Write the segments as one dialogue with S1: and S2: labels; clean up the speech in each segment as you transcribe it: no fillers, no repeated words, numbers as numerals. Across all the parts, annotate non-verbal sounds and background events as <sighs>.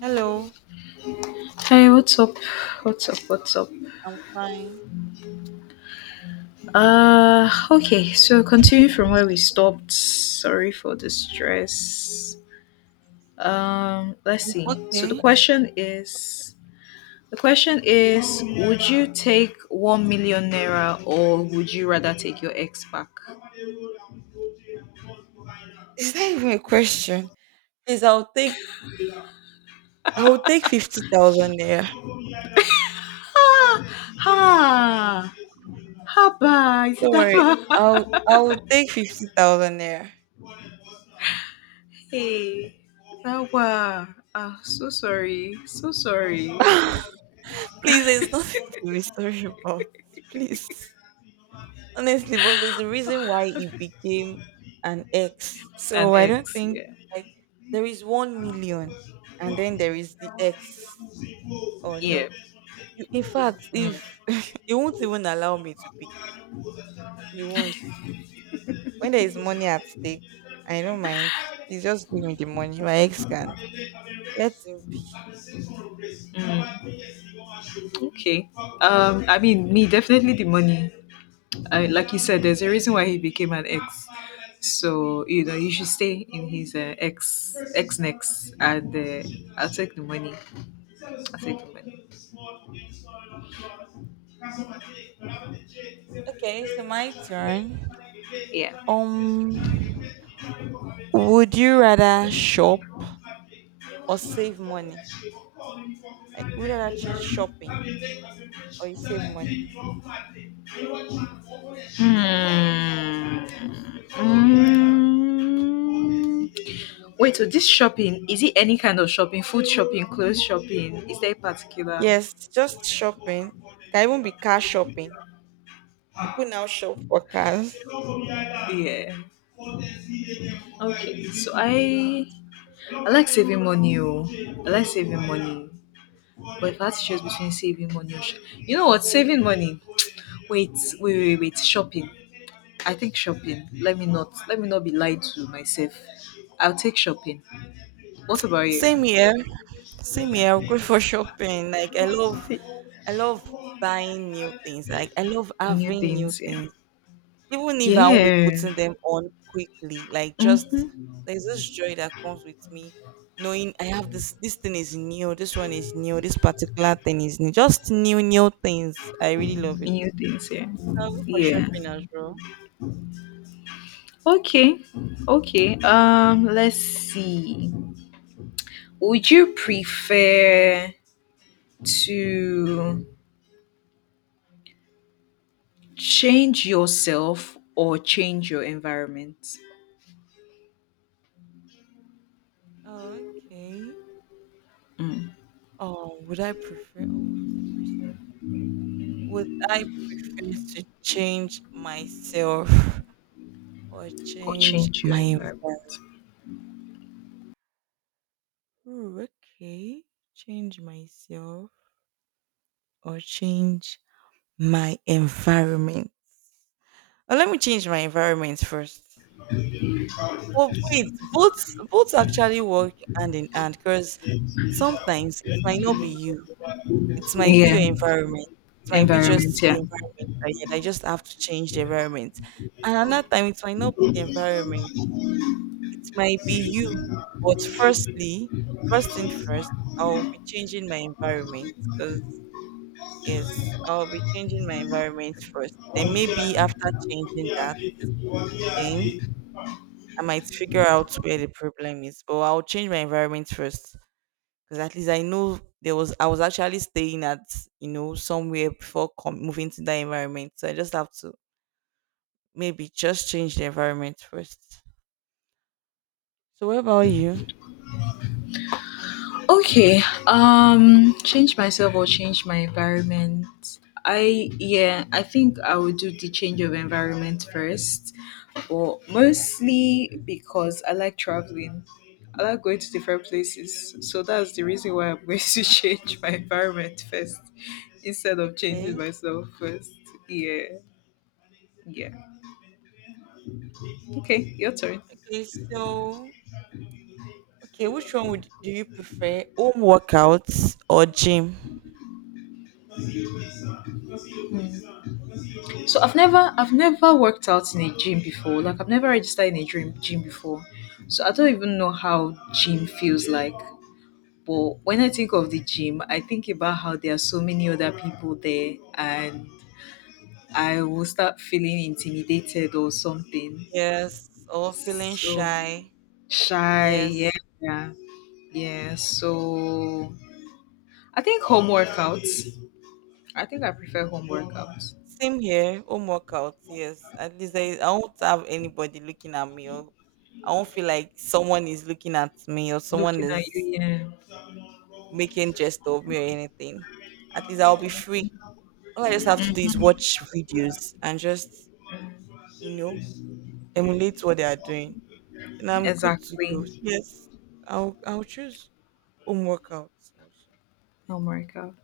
S1: Hello.
S2: Hi, what's up? What's up? What's up?
S1: I'm fine.
S2: Okay, so continue from where we stopped. Sorry for the stress. Let's see. So the
S1: Okay.
S2: question is the question is would you take 1 million naira or would you rather take your ex back?
S1: <laughs> Is that even a question? Please, I'll take 50,000 there.
S2: Ha! Ha! Haba! Is it
S1: Don't
S2: that
S1: worry.
S2: bad?
S1: I'll
S2: <laughs>
S1: I'll take 50,000 there.
S2: Hey, Rawa, so sorry, so sorry.
S1: <laughs> Please, there's nothing to be sorry about.
S2: <laughs>
S1: Please. Honestly, but there's a reason why it became an X.
S2: <laughs> An
S1: So I don't
S2: ex,
S1: think,
S2: yeah.
S1: like, there is 1 million, and then there is the X. Or
S2: Yeah.
S1: no. You, in fact,
S2: Mm. Mm.
S1: if <laughs> you won't even allow me to pick him. You won't. When there is money at stake, I don't mind. Please just give me the money. My ex can. Let him be.
S2: Okay. I mean, me definitely the money. Like you said, there's a reason why he became an ex. So you know, you should stay in his ex next, and I'll take the money. Effectively.
S1: Okay, so my turn.
S2: Yeah.
S1: Um, would you rather shop or save money? Like, would you rather choose shopping or you save money?
S2: Hmm. Wait, so this shopping, is it any kind of shopping? Food shopping, clothes shopping? Is there a particular?
S1: Yes, just shopping. Can even be car shopping. People now shop for cars.
S2: Yeah. Okay, so I like saving money. Oh. I like saving money. But if I had to choose between saving money or you know what, saving money. <tsk> Wait, wait, wait, wait. Shopping. I think shopping. Let me not be lied to myself. I'll take shopping. What about you?
S1: Same here. Same here. I'm good for shopping. Like, I love buying new things. Like, I love
S2: New
S1: having new
S2: things, yeah.
S1: things. Even if I won't be
S2: Yeah.
S1: putting them on quickly, like just
S2: Mm-hmm.
S1: there's this joy that comes with me knowing I have this thing is new, this one is new, this particular thing is new. Just new, new things. I really love it.
S2: New things, yeah.
S1: I'll go for
S2: Yeah.
S1: shopping as well.
S2: Okay. Okay. Let's see. Would you prefer to change yourself or change your environment?
S1: Oh, okay.
S2: Mm.
S1: Oh, would I prefer? Oh, good question. Would I prefer to change myself <laughs> or
S2: Or
S1: change
S2: change your
S1: my?
S2: environment.
S1: Ooh, okay, change myself or change my environment. Oh, let me change my environment first. Oh wait, both actually work hand in hand because sometimes it might not be you. It might be
S2: Yeah.
S1: your environment. It might be
S2: Environment,
S1: just the
S2: yeah.
S1: environment that I just have to change the environment. And another time it might not be the environment. It might be you. But firstly, first thing first, I'll be changing my environment because yes, I'll be changing my environment first. Then maybe after changing that, then I might figure out where the problem is. But I'll change my environment first, because at least I know there was I was actually staying at, you know, somewhere before moving to that environment. So I just have to maybe just change the environment first. So what about you?
S2: Okay. Change myself or change my environment. I yeah, I think I would do the change of environment first. But mostly because I like traveling. I like going to different places. So that's the reason why I'm <laughs> going to change my environment first instead of changing
S1: Okay.
S2: myself first. Yeah. Yeah. Okay, your turn.
S1: Okay. So okay, which one would do you prefer, home workouts or gym?
S2: So I've never worked out in a gym before. Like I've never registered in a gym before. So I don't even know how gym feels like. But when I think of the gym, I think about how there are so many other people there, and I will start feeling intimidated or something.
S1: Yes, or feeling
S2: So
S1: shy.
S2: shy, yeah.
S1: Yes.
S2: Yeah. Yeah. So I think home workouts. I think I prefer home workouts.
S1: Same here, home workout, yes. At least I won't have anybody looking at me or I won't feel like someone is looking at me or someone
S2: Looking at you,
S1: is
S2: yeah.
S1: making jest of me or anything. At least I'll be free. All I just have to do is
S2: Mm-hmm.
S1: watch videos and just, you know, emulate what they are doing. And I'm good to go.
S2: Exactly.
S1: Yes. I'll choose home workouts also.
S2: Home workouts.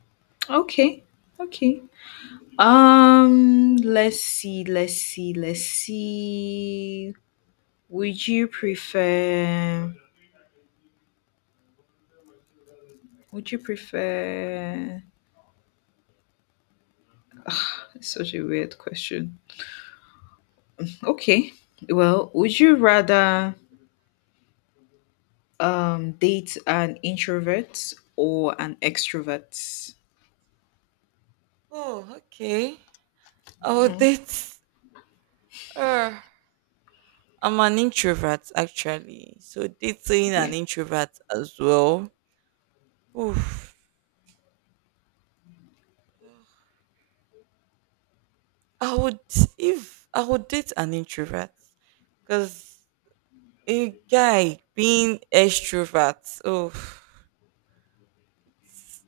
S2: Okay. Okay. Let's see, let's see, let's see. Would you prefer would you prefer That's such a weird question. Okay. Well, would you rather date an introvert or an extrovert?
S1: Oh, okay. Oh, will
S2: Mm,
S1: date. I'm an introvert actually, so dating an
S2: yeah.
S1: introvert as well. Oof. I would if I would date an introvert, cause a guy being extrovert. Oh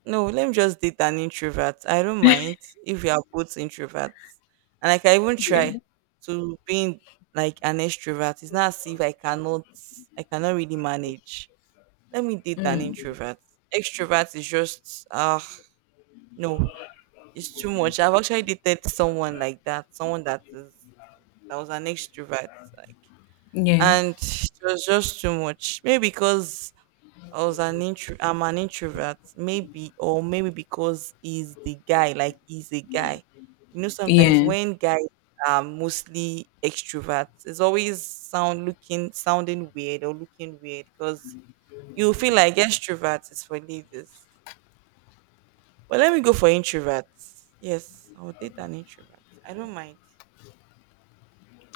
S1: no, let me just date an introvert. I don't mind if we are both introverts, and, like, I can even try
S2: Yeah.
S1: to being like an extrovert. It's not as if I cannot really manage. Let me date an
S2: Mm,
S1: introvert. Extrovert is just, no, it's too much. I've actually dated someone like that, someone that is that was an extrovert, like,
S2: yeah.
S1: and it was just too much. Maybe because I was an intro, I'm an introvert, maybe, or maybe because he's the guy, like he's a guy. You know, sometimes
S2: Yeah.
S1: when guys are mostly extroverts, it's always sounding weird or looking weird because you feel like extroverts is for ladies. But let me go for introverts. Yes, I will date an introvert. I don't mind.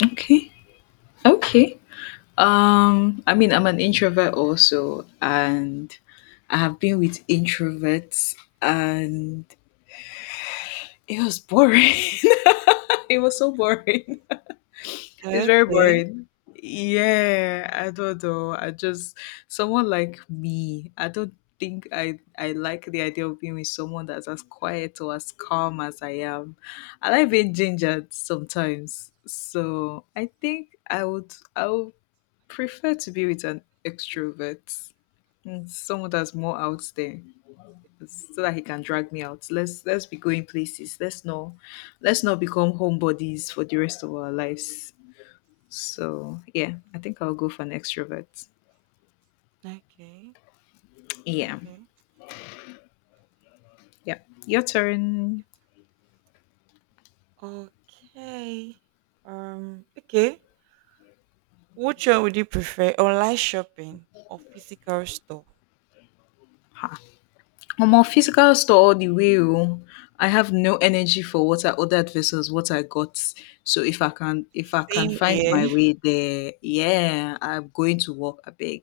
S2: Okay. Okay. I mean, I'm an introvert also, and I have been with introverts, and it was boring. <laughs> It was so boring. It's very
S1: Okay.
S2: boring. Yeah, I don't know. I just someone like me. I don't think I like the idea of being with someone that's as quiet or as calm as I am. I like being gingered sometimes. So I think I would prefer to be with an extrovert, someone that's more out there, so that he can drag me out. Let's be going places. Let's not become homebodies for the rest of our lives. So yeah, I think I'll go for an extrovert.
S1: Okay.
S2: Yeah,
S1: Okay.
S2: yeah. Your turn.
S1: Okay. Okay. Which one would you prefer? Online shopping or physical store?
S2: Omo, physical store all the way, oo. I have no energy for what I ordered versus what I got. So if I can
S1: Same
S2: find
S1: here.
S2: my way there, yeah, I'm going to work, abeg.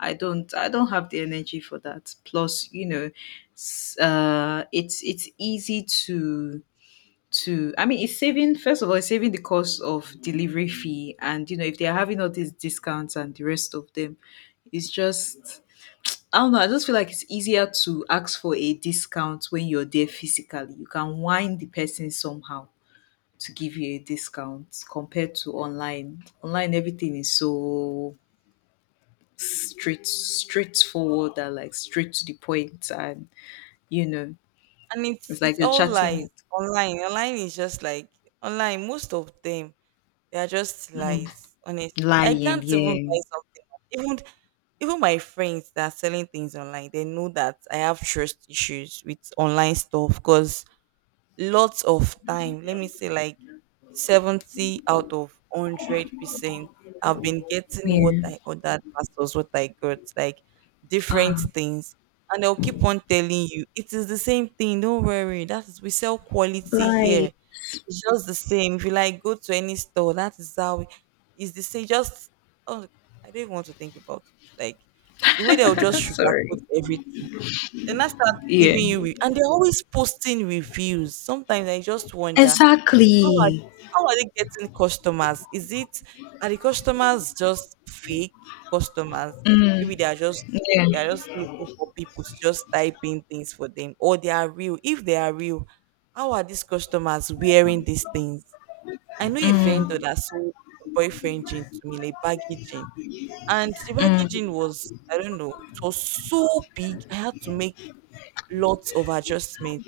S2: I don't have the energy for that, plus you know, it's easy to I mean, it's saving. First of all, it's saving the cost of delivery fee, and you know, if they're having all these discounts and the rest of them, it's just, I don't know. I just feel like it's easier to ask for a discount when you're there physically. You can wind the person somehow to give you a discount compared to online. Online, everything is so straightforward and like straight to the point, and you know,
S1: And it's
S2: it's like
S1: it's
S2: you're
S1: all
S2: chatting
S1: like
S2: with
S1: online. Online is just like online most of them. They are just lies, honestly. I
S2: lying.
S1: can't even
S2: Yeah,
S1: buy something. Even even my friends that are selling things online, they know that I have trust issues with online stuff because lots of time, let me say like 70 out of 100%, I've been getting what
S2: yeah.
S1: I ordered versus what I got, like different
S2: Ah,
S1: things. And they'll keep on telling you, it is the same thing, don't worry. That is, we sell quality
S2: lie.
S1: here. It's just the same. If you like go to any store, that is how it's the same. Just, oh, I don't even want to think about it. Like the way they'll just
S2: <laughs>
S1: sugarcoat
S2: Sorry.
S1: everything. Then I start
S2: Yeah.
S1: giving you re- and they're always posting reviews. Sometimes I just wonder
S2: Exactly.
S1: how are they getting customers? Is it, are the customers just fake customers?
S2: Mm,
S1: Maybe
S2: yeah.
S1: they are just looking for people to just type in things for them, or they are real. If they are real, how are these customers wearing these things? I know a vendor
S2: Mm,
S1: that sold a boyfriend jean to me, like baggy jean, and the baggy jean
S2: mm,
S1: was, I don't know, it was so big. I had to make lots of adjustments,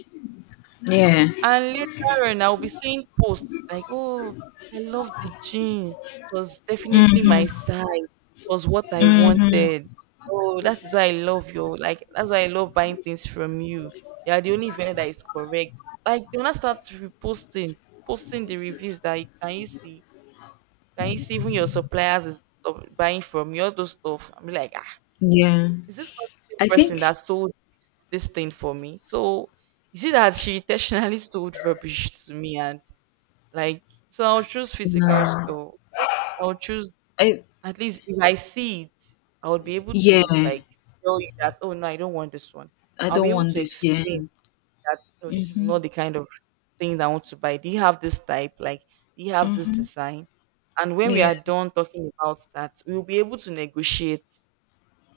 S2: yeah.
S1: and later on, I'll be seeing posts like, oh, I love the jean. It was definitely my
S2: Hmm.
S1: size. It was what I
S2: Mhm.
S1: wanted. Oh, that is why I love you. Like, that's why I love buying things from you. You are the only vendor that is correct. Like, they will not start posting the reviews that you- can you see? Can you see even your suppliers is buying from you? All those stuff. I'm like, ah,
S2: Yeah.
S1: is this not the same
S2: I
S1: person that
S2: think
S1: sold this thing for me? So you see that she intentionally <laughs> sold rubbish to me and, like, so I'll choose physical
S2: no.
S1: store. I'll choose
S2: I
S1: at least if I see it, I would be able
S2: yeah.
S1: to, like, tell you that oh no, I don't want this one.
S2: I
S1: I'll be
S2: don't
S1: able
S2: want
S1: to
S2: this. Yeah.
S1: explain that no, this is
S2: Mhm.
S1: not the kind of thing that I want to buy. Do you have this type? Like, do you have this
S2: Mhm.
S1: design? And when we
S2: Yeah.
S1: are done talking about that, we'll be able to negotiate,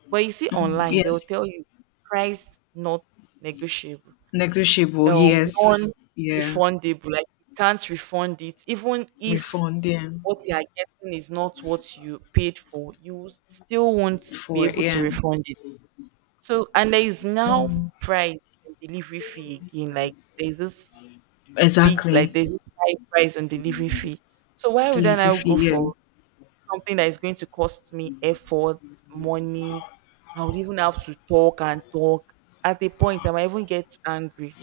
S1: but you see
S2: Mm,
S1: online, they will
S2: yes.
S1: tell you price not negotiable,
S2: Negotiable. Yes. Yeah.
S1: non-refundable. Like you can't refund it, even if
S2: Refund. Yeah.
S1: what you are getting is not what you paid for, you still won't be
S2: For
S1: able to
S2: yeah.
S1: refund it. So, and there is now
S2: Mm.
S1: price and delivery fee again. Like there's this big, like
S2: Exactly.
S1: there's this high price on delivery fee. So why would I
S2: Delivery
S1: now
S2: fee.
S1: go
S2: Yeah.
S1: for something that is going to cost me effort, money. I would even have to talk and talk. At a point, I might even get angry.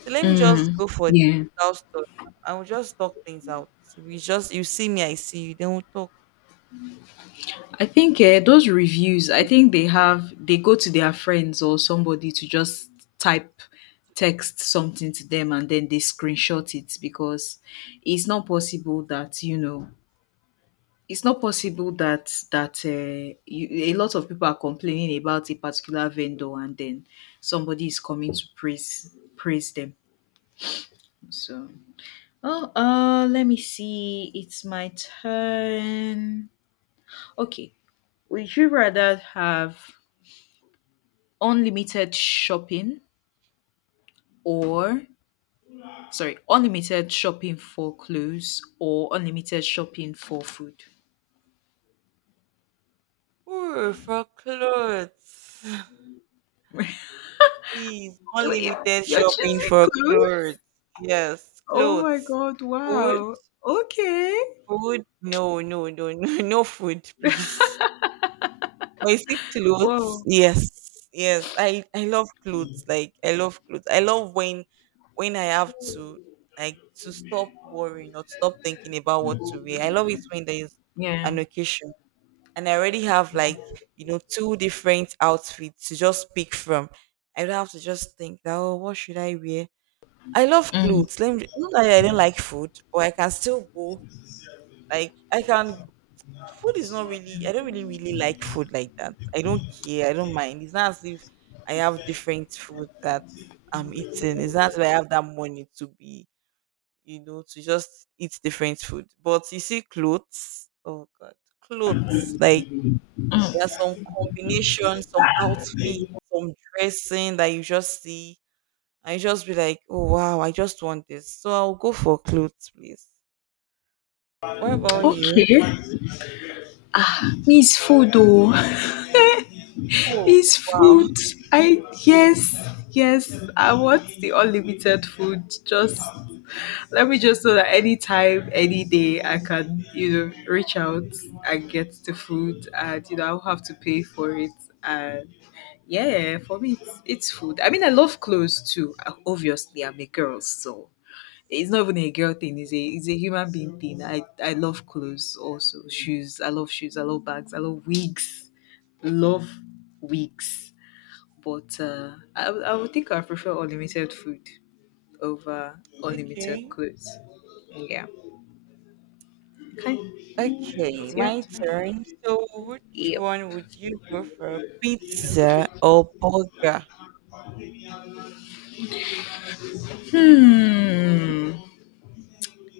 S1: So let me just
S2: Mm.
S1: go for
S2: Yeah.
S1: digital stuff. I will just talk things out. We just you see me, I see you. Then we'll talk.
S2: I think those reviews, I think they go to their friends or somebody to just type text something to them, and then they screenshot it, because it's not possible that it's not possible that that a lot of people are complaining about a particular vendor and then somebody is coming to praise them. So oh let me see, it's my turn. Okay. Would you rather have unlimited shopping or sorry, unlimited shopping for clothes or unlimited shopping for food?
S1: Ooh, for clothes. <sighs> <laughs> Please,
S2: Wait,
S1: unlimited
S2: you're
S1: shopping
S2: choosing
S1: for
S2: clothes?
S1: clothes. Yes,
S2: Oh my
S1: clothes.
S2: god,
S1: Food,
S2: wow. Okay.
S1: food. No, no, no, no, <laughs> no food, please. But you see clothes,
S2: Wow.
S1: yes, yes. I love clothes. Like I love clothes. I love when I have to, like, to stop worrying or stop thinking about what to wear. I love it when there is
S2: Yeah.
S1: an occasion and I already have, like, you know, two different outfits to just pick from. I don't have to just think that oh what should I wear. I love
S2: Mm,
S1: clothes. Let me not that I don't like food, but I can still go. Like I can, food is not really, I don't really really like food like that, I don't care, I don't mind, it's not as if I have different food that I'm eating, it's not as if I have that money to be, you know, to just eat different food, but you see clothes, oh god, clothes, like there's
S2: mm.
S1: some combination, some outfit, some dressing that you just see, and you just be like oh wow I just want this, so I'll go for clothes, please. What about you?
S2: Okay. Means food though. <laughs>
S1: Oh
S2: It's
S1: wow.
S2: food. I yes, yes. I want the unlimited food. Just let me just know that anytime, any day, I can reach out and get the food, and you know I'll have to pay for it. And yeah, for me, it's food. I mean, I love clothes too. Obviously, I'm a girl, so it's not even a girl thing. It's a human being thing. I love clothes also. Shoes. I love shoes. I love bags. I love wigs. Love wigs, but I would think I prefer unlimited food over unlimited
S1: Okay.
S2: clothes. Yeah. Okay,
S1: Okay,
S2: it's your
S1: my
S2: turn.
S1: turn. So, which
S2: Yep.
S1: one would you go for, pizza or burger?
S2: Hmm.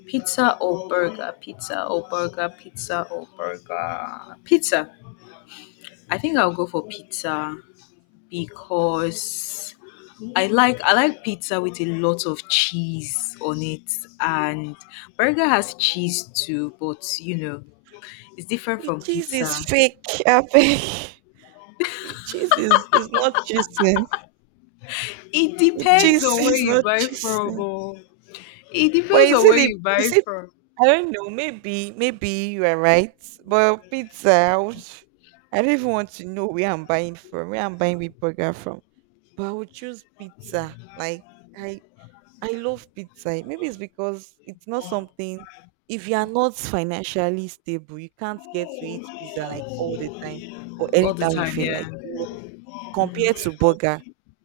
S2: Pizza or burger? Pizza or burger? Pizza or burger? Pizza. I think I'll go for pizza because I like pizza with a lot of cheese on it, and burger has cheese too, but you know it's different
S1: The
S2: from
S1: cheese is
S2: pizza.
S1: fake. <laughs> I beg. The cheese is not cheesing.
S2: It
S1: The
S2: depends
S1: cheese <laughs>
S2: on where
S1: is
S2: you
S1: not
S2: buy from.
S1: cheesing.
S2: Oh. It
S1: But
S2: depends
S1: is
S2: on
S1: it?
S2: where you buy
S1: Is it?
S2: from.
S1: I don't know. Maybe, maybe you are right. But pizza, I, would, I don't even want to know where I'm buying from. Where I'm buying with burger from. But I would choose pizza. Like I I love pizza. Maybe it's because it's not something, if you are not financially stable, you can't get to eat pizza like all the time or
S2: All the
S1: anytime you
S2: time,
S1: feel
S2: yeah.
S1: like, you know, compared to burger,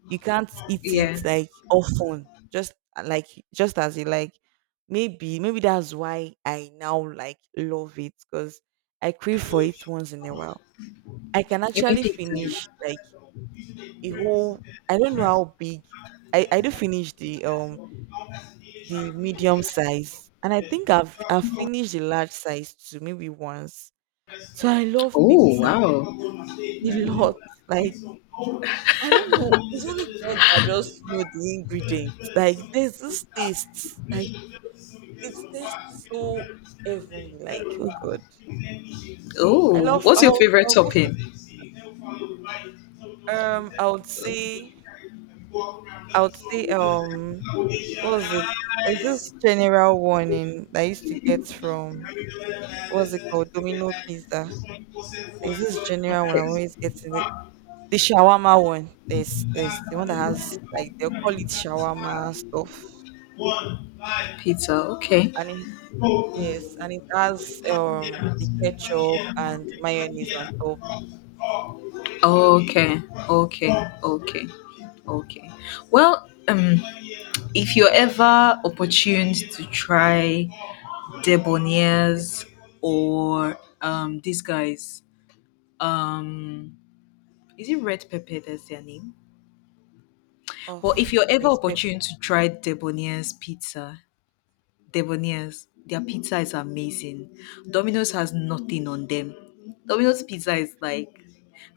S1: you can't eat
S2: Yeah.
S1: it like often, just like just as you like. Maybe, maybe that's why I now like love it because I crave for it once in a while. I can
S2: You mean
S1: actually
S2: pizza?
S1: finish like a whole, I don't know how big, I do finish the medium size, and I think I've finished the large size too, maybe once. So I love
S2: Oh,
S1: pizza
S2: wow.
S1: a <laughs> lot. Like I
S2: <laughs>
S1: don't know, it's only God that just know the ingredients. Like there's this taste, like it tastes so heavenly. Like oh God, I
S2: Oh,
S1: love.
S2: what's your
S1: I'll
S2: favorite
S1: I'll go for
S2: topping?
S1: um. I would say I would say What was it? There's this general warning that I used to get from
S2: Okay.
S1: what's it called? Domino Pizza. There's this general one I'm always getting it. The shawarma one. There's the one that has like they'll call it shawarma stuff.
S2: Pizza, okay.
S1: And it yes, and it has the ketchup and mayonnaise on top.
S2: Okay, okay, okay, okay. Well, if you're ever opportuned to try Debonair's or these guys. um Is it Red Pepper that's their name? But if
S1: Oh,
S2: you're ever
S1: there's pepper.
S2: opportune to try Debonair's pizza, Debonair's, their pizza is amazing. Domino's has nothing on them. Domino's pizza is like,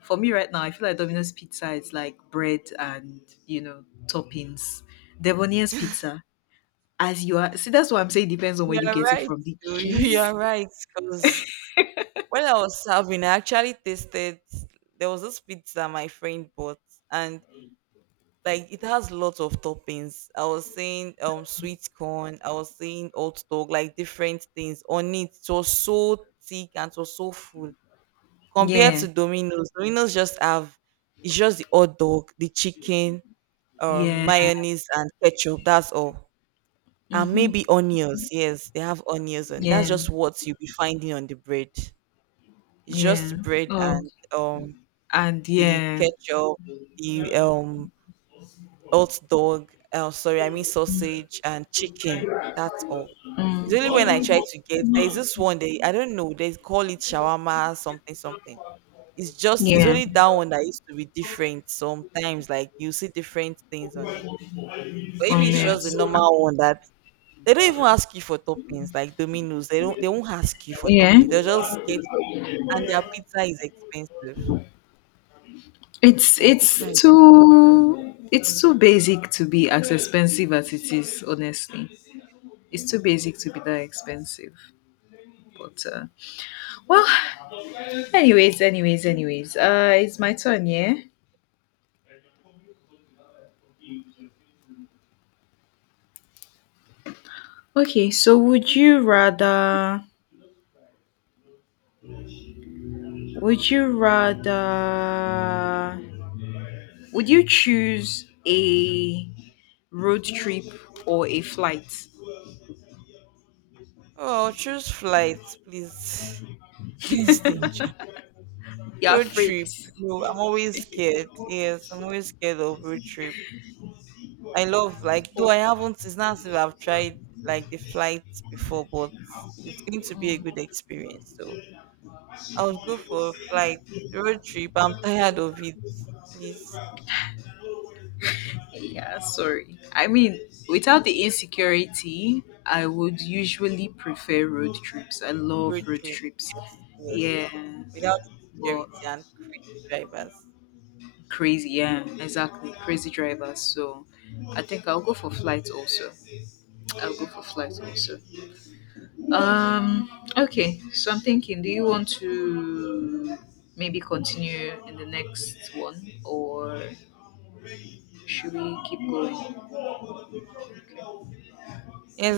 S2: for me right now, I feel like Domino's pizza is like bread and, you know, toppings. Debonair's pizza, as you are, see, that's what I'm saying, depends on where you
S1: You're
S2: get it
S1: right.
S2: from. The
S1: though. <laughs> You're
S2: cheese?
S1: right. Because when I was serving, I actually tasted there was this pizza my friend bought and like it has lots of toppings. I was saying sweet corn, I was saying oat dog, like different things on it. It was so thick and it was so full compared
S2: Yeah,
S1: to Domino's. Domino's just have it's just the hot dog, the chicken,
S2: yeah.
S1: mayonnaise and ketchup. That's all. And
S2: Mm-hmm.
S1: maybe onions. Yes, they have onions on. That's
S2: Yeah,
S1: just what you'll be finding on the bread. It's
S2: yeah.
S1: just bread
S2: Oh,
S1: and
S2: and
S1: the
S2: yeah,
S1: ketchup, the hot dog, oh, sorry, I mean sausage and chicken. That's all. It's
S2: mm,
S1: only when I try to get, there's this one they, I don't know, they call it shawarma something something. It's just, it's
S2: yeah,
S1: only that one that used to be different sometimes, like you see different things on it. But if
S2: on
S1: it's
S2: it.
S1: just the normal one that they don't even ask you for toppings, like Domino's, they don't they won't ask you for
S2: Yeah,
S1: toppings. They'll just get, and their pizza is expensive.
S2: it's
S1: Their pizza is
S2: it's
S1: expensive.
S2: too it's too basic to be as expensive as it is. Honestly, it's too basic to be that expensive. But well, anyways, anyways, anyways, it's my turn. Yeah. Okay. So would you rather? Would you rather? Would you choose a road trip or a flight?
S1: Oh, choose flights, please. <sighs>
S2: <laughs>
S1: Please danger.
S2: You're
S1: Road
S2: afraid.
S1: trip. No, I'm always scared. Yes, I'm always scared of road trip. I love like though I haven't, it's not as if I've tried like the flights before, but it's going to be a good experience. So I would go for a flight. Road trip. I'm tired of it. Please
S2: Yeah, sorry. I mean, without the insecurity, I would usually prefer road trips. I
S1: road
S2: love road
S1: trip.
S2: trips.
S1: Yes, yes.
S2: Yeah,
S1: Without security
S2: but
S1: and crazy drivers.
S2: crazy. Yeah, exactly. Crazy drivers. So I think I'll go for flight also. I'll go for flight also. Um, okay. So I'm thinking, do you want to maybe continue in the next one or should we keep going?
S1: Yes,